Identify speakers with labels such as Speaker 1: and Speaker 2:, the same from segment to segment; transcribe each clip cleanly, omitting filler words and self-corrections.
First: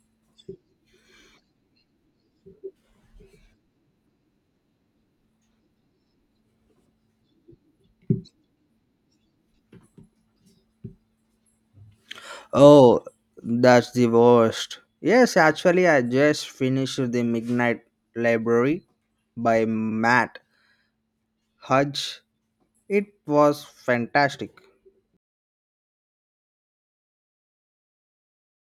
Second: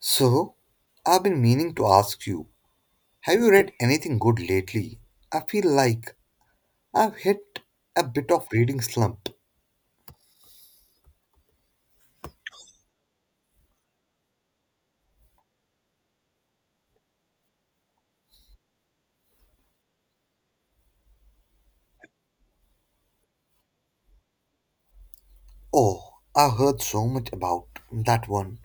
Speaker 1: So, I've been meaning to ask you, have you read anything good lately? I feel like I've hit a bit of reading slump.
Speaker 2: Oh, that's the worst. Yes, actually, I just finished The Midnight Library by Matt Hudge. It was fantastic.
Speaker 1: Oh, I heard so much about that one.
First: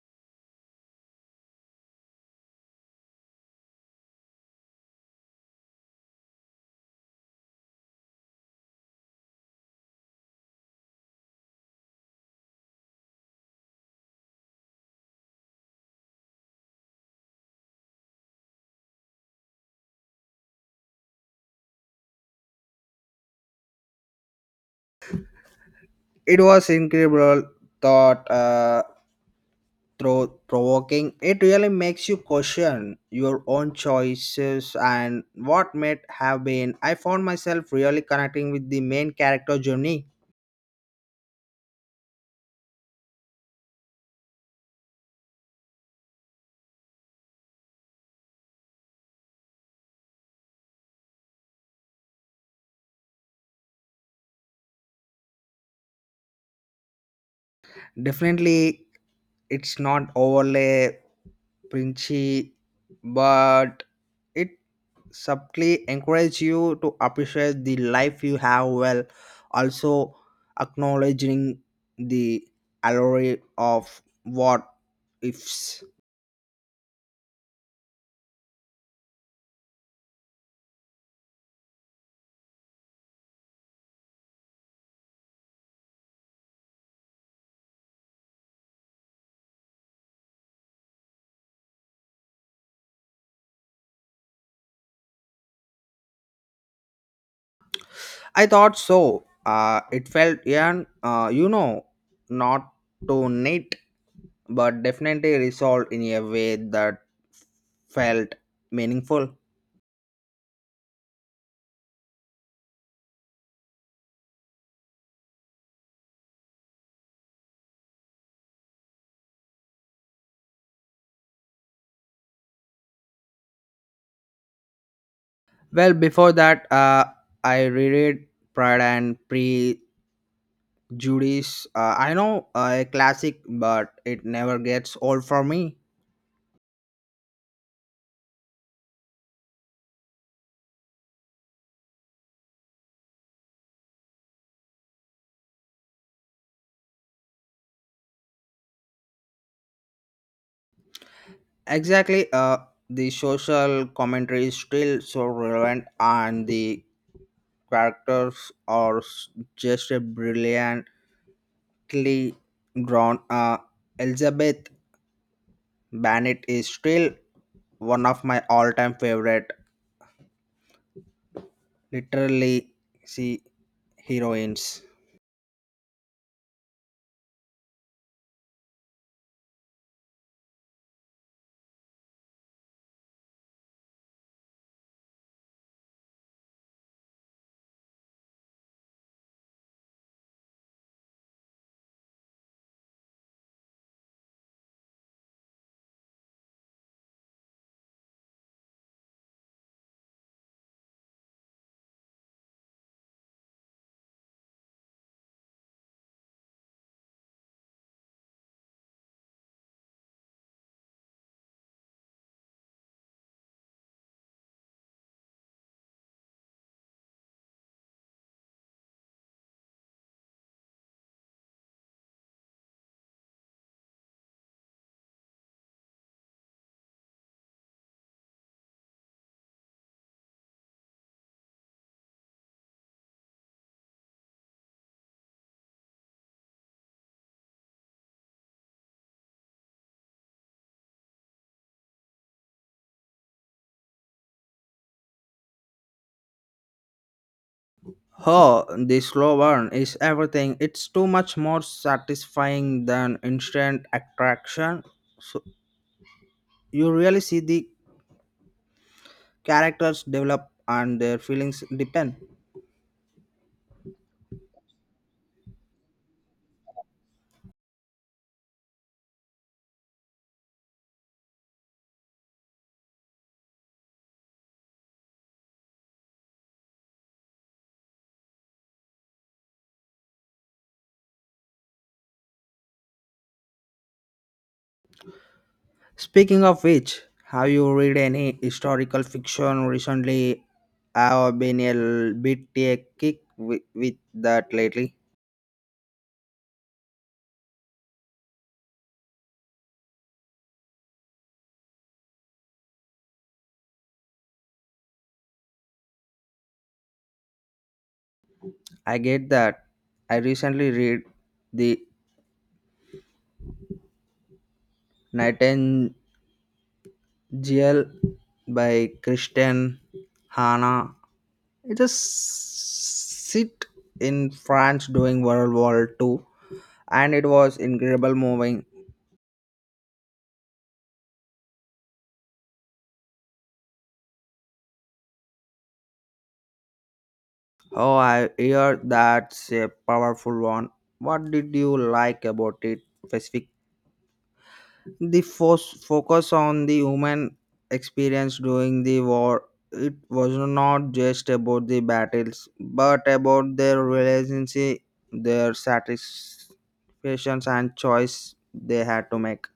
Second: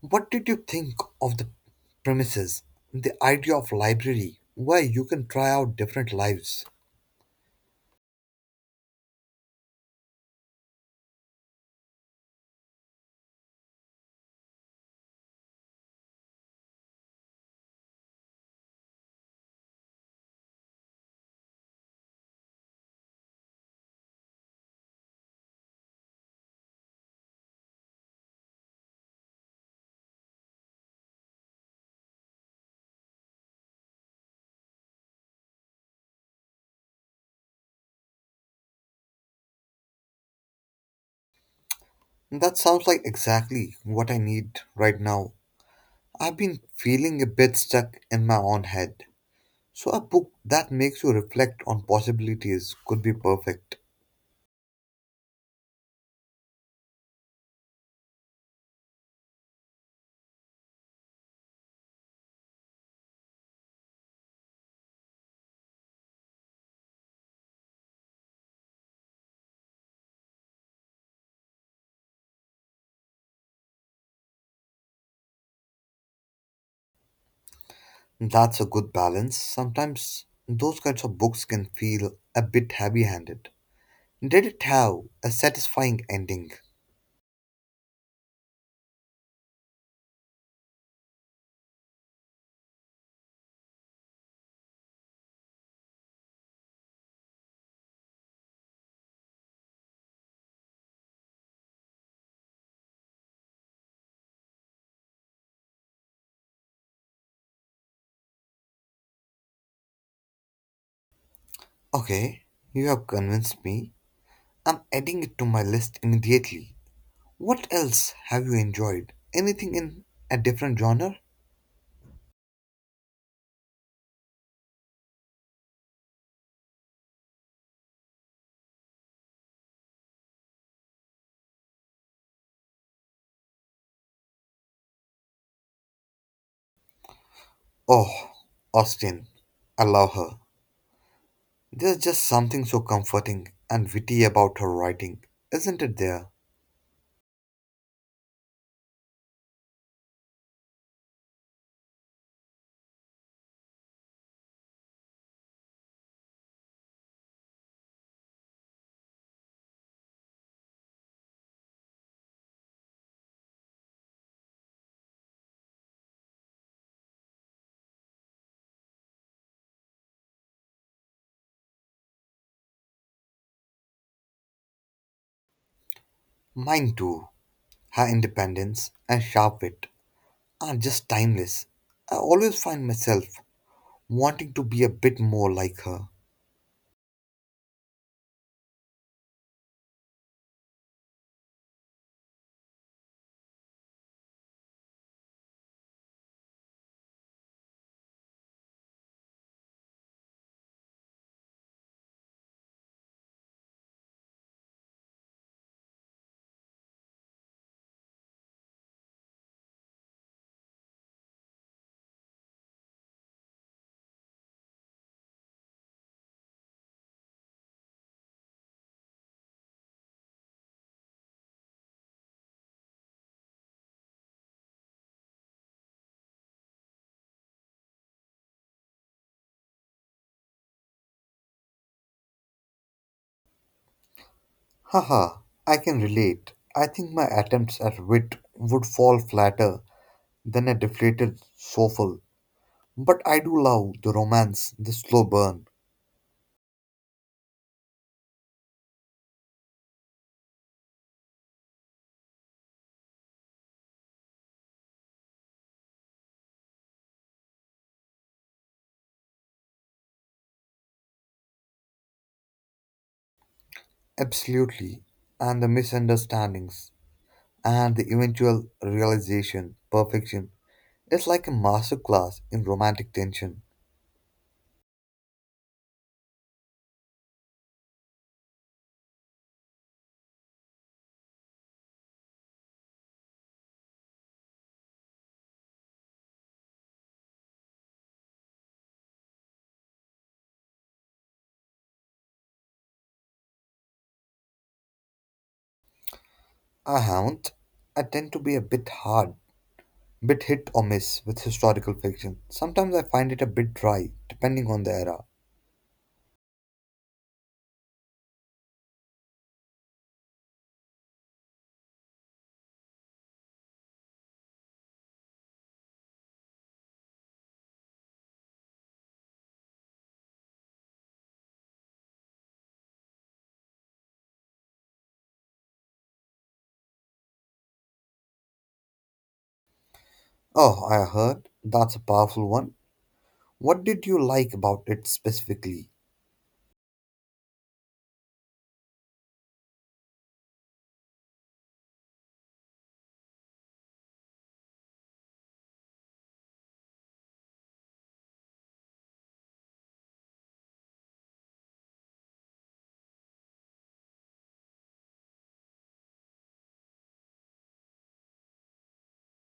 Speaker 1: What did you think of the premises? The idea of library where you can try out different lives.
Speaker 2: It was incredible, thought through provoking. It really makes you question your own choices and what might have been. I found myself really connecting with the main character journey.
Speaker 1: That sounds like exactly what I need right now. I've been feeling a bit stuck in my own head. So a book that makes you reflect on possibilities could be perfect.
Speaker 2: Definitely, it's not overly preachy, but it subtly encourage you to appreciate the life you have while also acknowledging the allure of what ifs.
Speaker 1: That's a good balance. Sometimes those kinds of books can feel a bit heavy handed. Did it have a satisfying ending?
Speaker 2: I thought so. It felt, yeah, not too neat, but definitely resolved in a way that felt meaningful.
Speaker 1: Okay, you have convinced me. I'm adding it to my list immediately. What else have you enjoyed? Anything in a different genre?
Speaker 2: Well, before that, I reread Pride and Pre Judy's, I know a classic, but it never gets old for me.
Speaker 1: Oh, Austen. I love her. There's just something so comforting and witty about her writing, isn't it there?
Speaker 2: Exactly, the social commentary is still so relevant, and the characters are s- just a brilliantly drawn. Elizabeth Bennet is still one of my all-time favorite, literally, see heroines.
Speaker 1: Mine too. Her independence and sharp wit are just timeless. I always find myself wanting to be a bit more like her. Haha, I can relate. I think my attempts at wit would fall flatter than a deflated soffle. But I do love the romance, the slow burn,
Speaker 2: Oh, the slow burn is everything. It's too much more satisfying than instant attraction. So you really see the characters develop and their feelings depend.
Speaker 1: absolutely, and the misunderstandings, and the eventual realization, perfection. It's like a masterclass in romantic tension.
Speaker 2: Speaking of which, have you read any historical fiction recently? I've been a bit a kick with that lately.
Speaker 1: I haven't. I tend to be a bit hit or miss with historical fiction. Sometimes I find it a bit dry, depending on the era.
Speaker 2: I get that. I recently read The Nightingale by Christian Hanna. It is sit in France during World War Two, and it was incredible moving.
Speaker 1: Oh, I heard. That's a powerful one. What did you like about it specifically?
Speaker 2: Oh, I hear that's a powerful one. What did you like about it specific? The focus on the human experience during the war. It was not just about the battles, but about their relationship, their satisfactions, and choice they had to make.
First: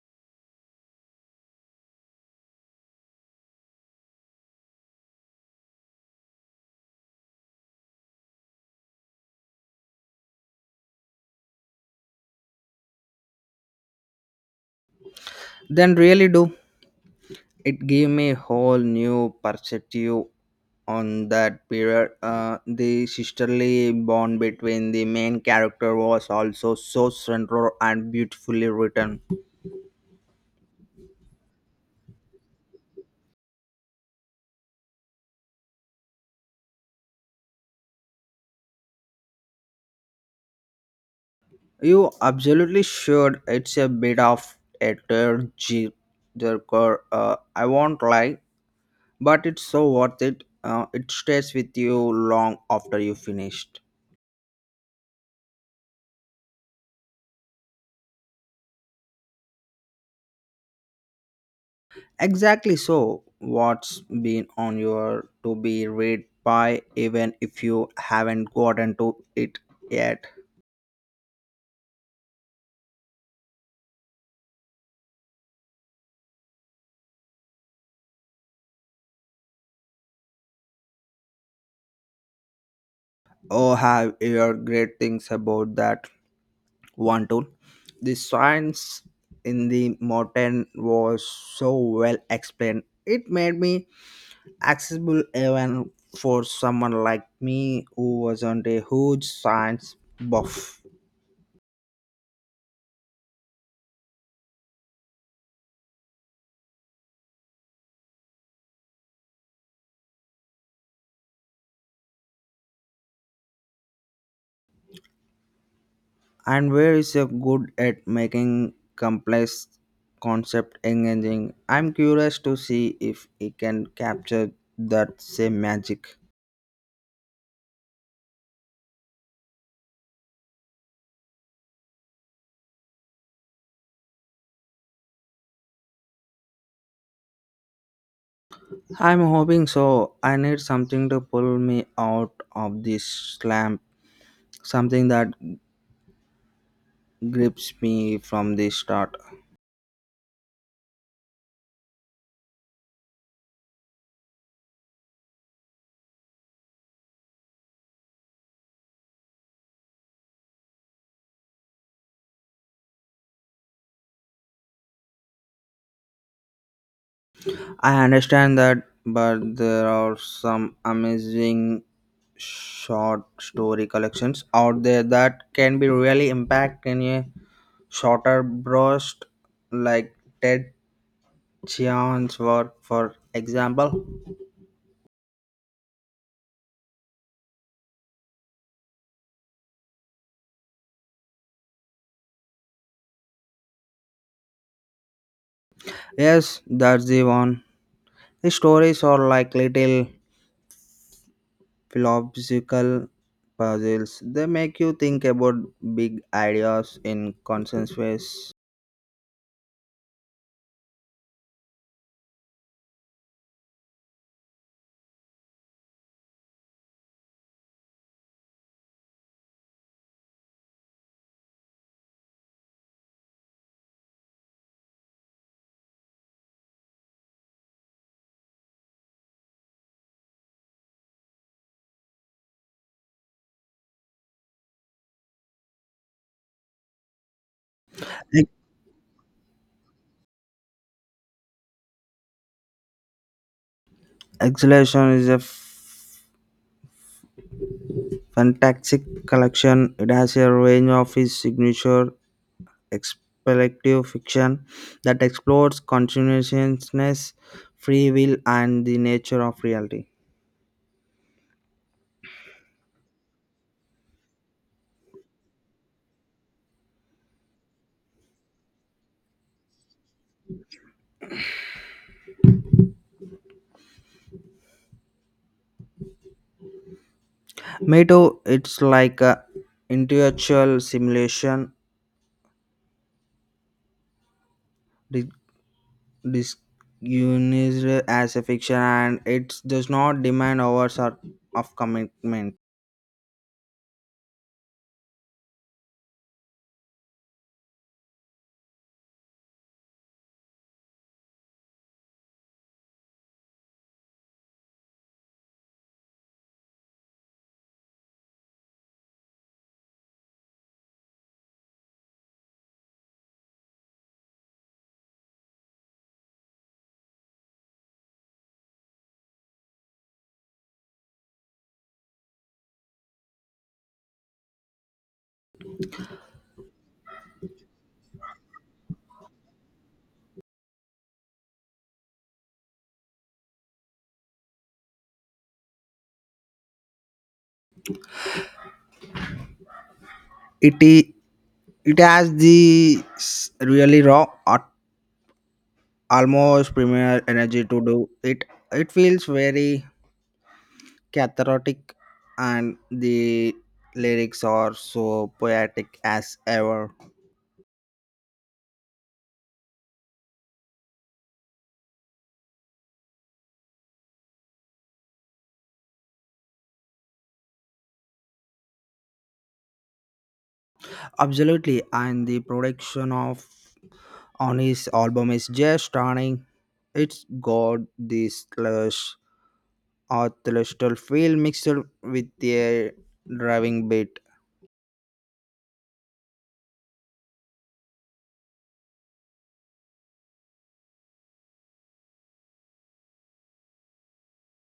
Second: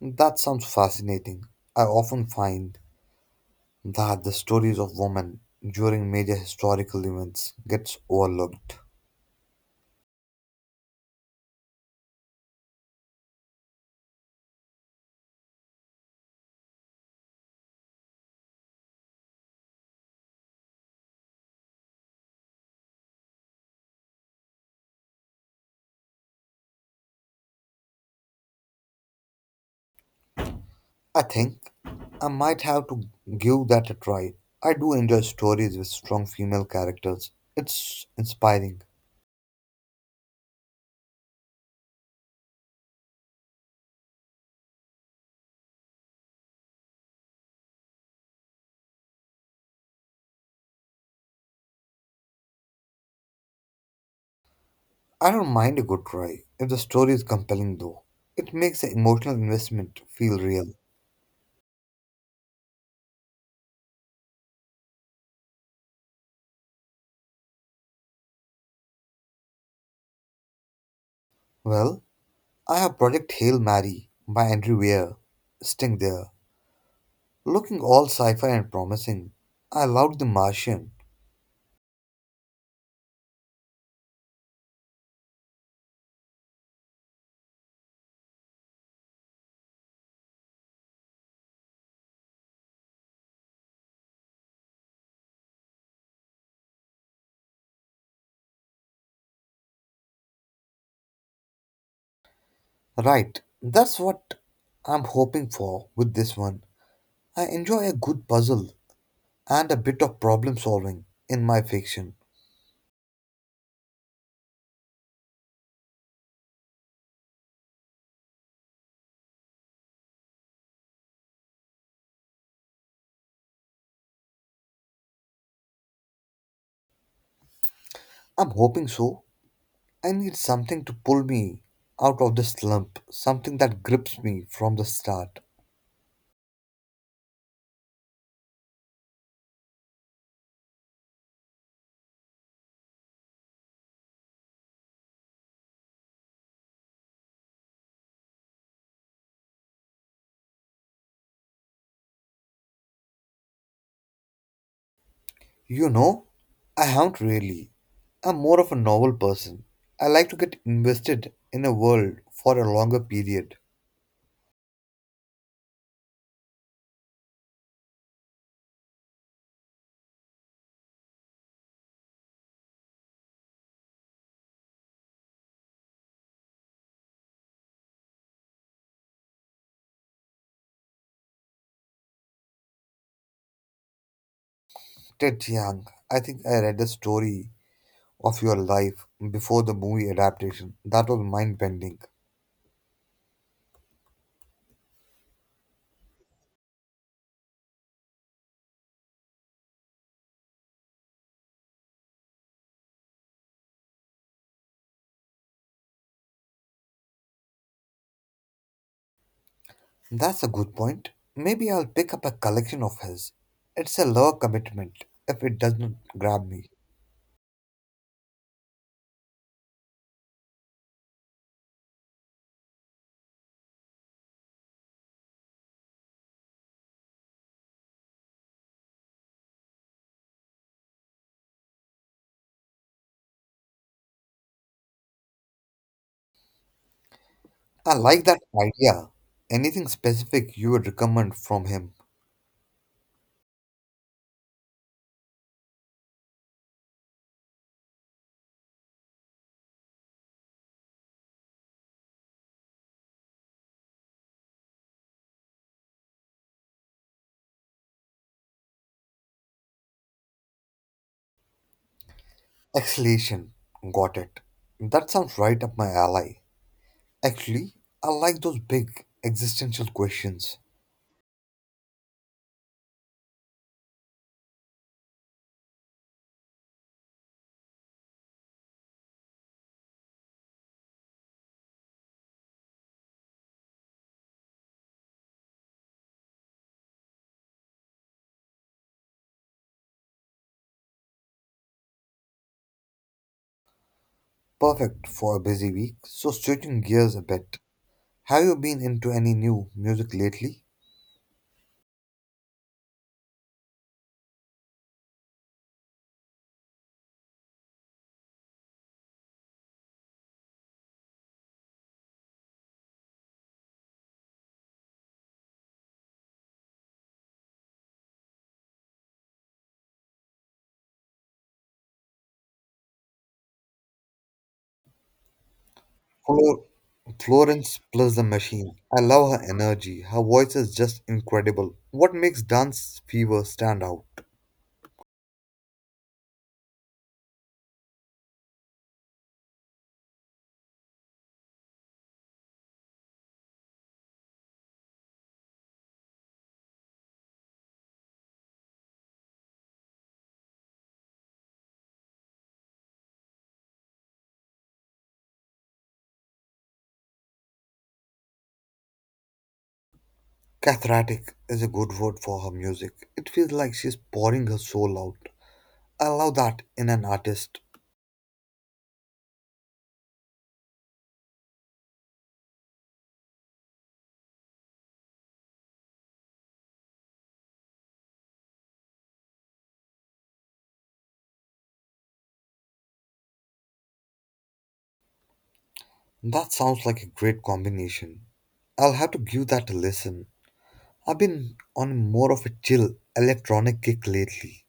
Speaker 1: That sounds fascinating. I often find that the stories of women during major historical events gets overlooked.
Speaker 2: Then really do. It gave me a whole new perspective on that period. The sisterly bond between the main character was also so central and beautifully written.
Speaker 1: I think I might have to give that a try. I do enjoy stories with strong female characters. It's inspiring.
Speaker 2: You absolutely should. It's a bit of a tearjerker. I won't lie, but it's so worth it. It stays with you long after you finish.
Speaker 1: I don't mind a good cry if the story is compelling, though. It makes the emotional investment feel real.
Speaker 2: Exactly so. What's been on your to be read by even if you haven't gotten to it yet?
Speaker 1: Well, I have Project Hail Mary by Andrew Weir sitting there, looking all sci fi and promising. I loved The Martian.
Speaker 2: Oh, have your great things about that one too. The science in the modern was so well explained. It made me accessible even for someone like me who wasn't a huge science buff.
Speaker 1: Right, that's what I'm hoping for with this one. I enjoy a good puzzle and a bit of problem solving in my fiction.
Speaker 2: And where is a good at making complex concept engaging. I'm curious to see if it can capture that same magic.
Speaker 1: I'm hoping so. I need something to pull me out of the slump, something that grips me from the start.
Speaker 2: I'm hoping so. I need something to pull me out of this slump, something that grips me from the start.
Speaker 1: You know, I haven't really. I'm more of a novel person. I like to get invested in a world for a longer period.
Speaker 2: I understand that, but there are some amazing short story collections out there that can be really impacting you. Shorter bursts like Ted Chiang's work, for example.
Speaker 1: Ted Chiang, I think I read the story of your life before the movie adaptation. That was mind bending.
Speaker 2: Yes, that's the one. His stories are like little philosophical puzzles. They make you think about big ideas in conscious ways.
Speaker 1: That's a good point. Maybe I'll pick up a collection of his. It's a lower commitment if it does not grab me. I like that
Speaker 2: Ex-
Speaker 1: idea. Anything specific you would recommend from him?
Speaker 2: Exhalation is a fantastic collection. It has a range of his signature expectative fiction that explores consciousness, free will, and the nature of reality.
Speaker 1: Exhalation. Got it. That sounds right up my alley. Actually, I like those big existential questions.
Speaker 2: Meadow, it's like a intellectual simulation di- disguised as a fiction, and it does not demand of commitment.
Speaker 1: Perfect for a busy week. So, switching gears a bit, have you been into any new music lately? Flor- Florence plus the machine. I love her energy. Her voice is just incredible. What makes Dance Fever stand out?
Speaker 2: It i- it has the really raw, at- almost premier energy to do it. It feels very cathartic, and the lyrics are so poetic as ever.
Speaker 1: Cathartic is a good word for her music. It feels like she's pouring her soul out. I love that in an artist.
Speaker 2: Absolutely, and the production of on his album is just stunning. It's got this lush orchestral feel mixed with a driving beat.
Speaker 1: That sounds like a great combination. I'll have to give that a listen. I've been on more of a chill electronic kick lately.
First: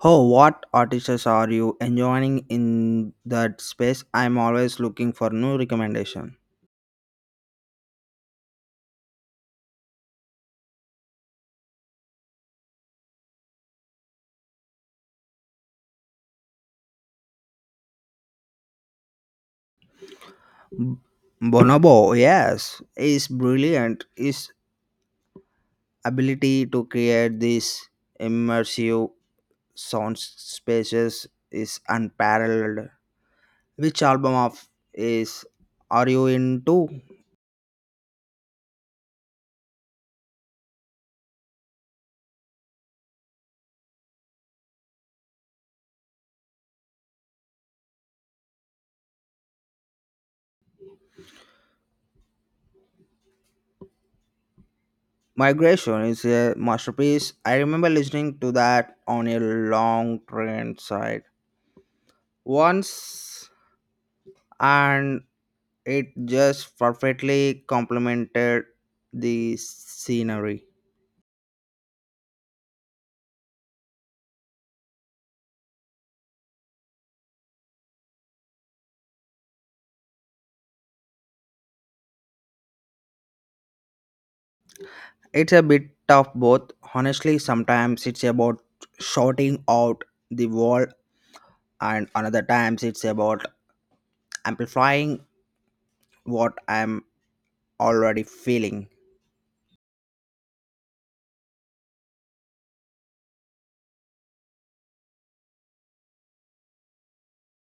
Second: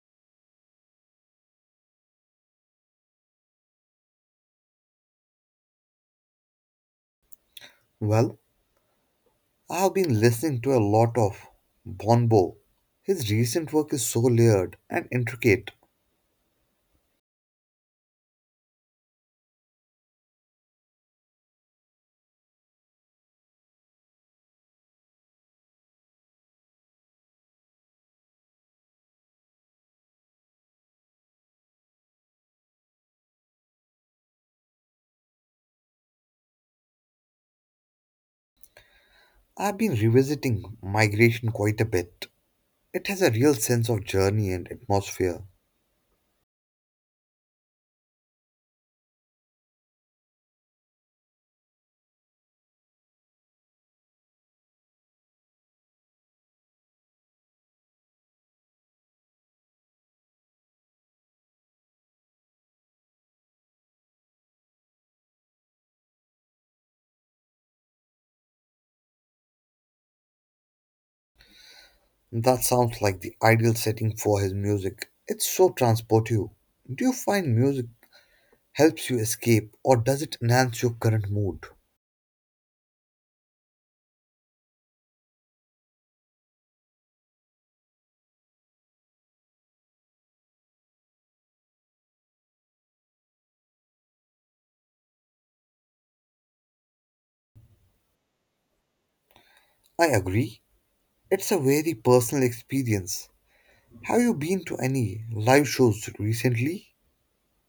Speaker 2: Oh, what artists are you enjoying in that space? I'm always looking for new recommendation.
Speaker 1: Well, I've been listening to a lot of Bonbo. His recent work is so layered and intricate.
Speaker 2: B- Bonobo, yes, is brilliant. His ability to create these immersive sound spaces is unparalleled. Which album of is are you into?
Speaker 1: I've been revisiting Migration quite a bit. It has a real sense of journey and atmosphere.
Speaker 2: Migration is a masterpiece. I remember listening to that on a long train ride once, and it just perfectly complemented the scenery.
Speaker 1: That sounds like the ideal setting for his music. It's so transportive. Do you find music helps you escape or does it enhance your current mood?
Speaker 2: It's a bit of both. Honestly, sometimes it's about shouting out the world, and another times it's about amplifying what I'm already feeling.
Speaker 1: I agree. It's a very personal experience. Have you been to any live shows recently?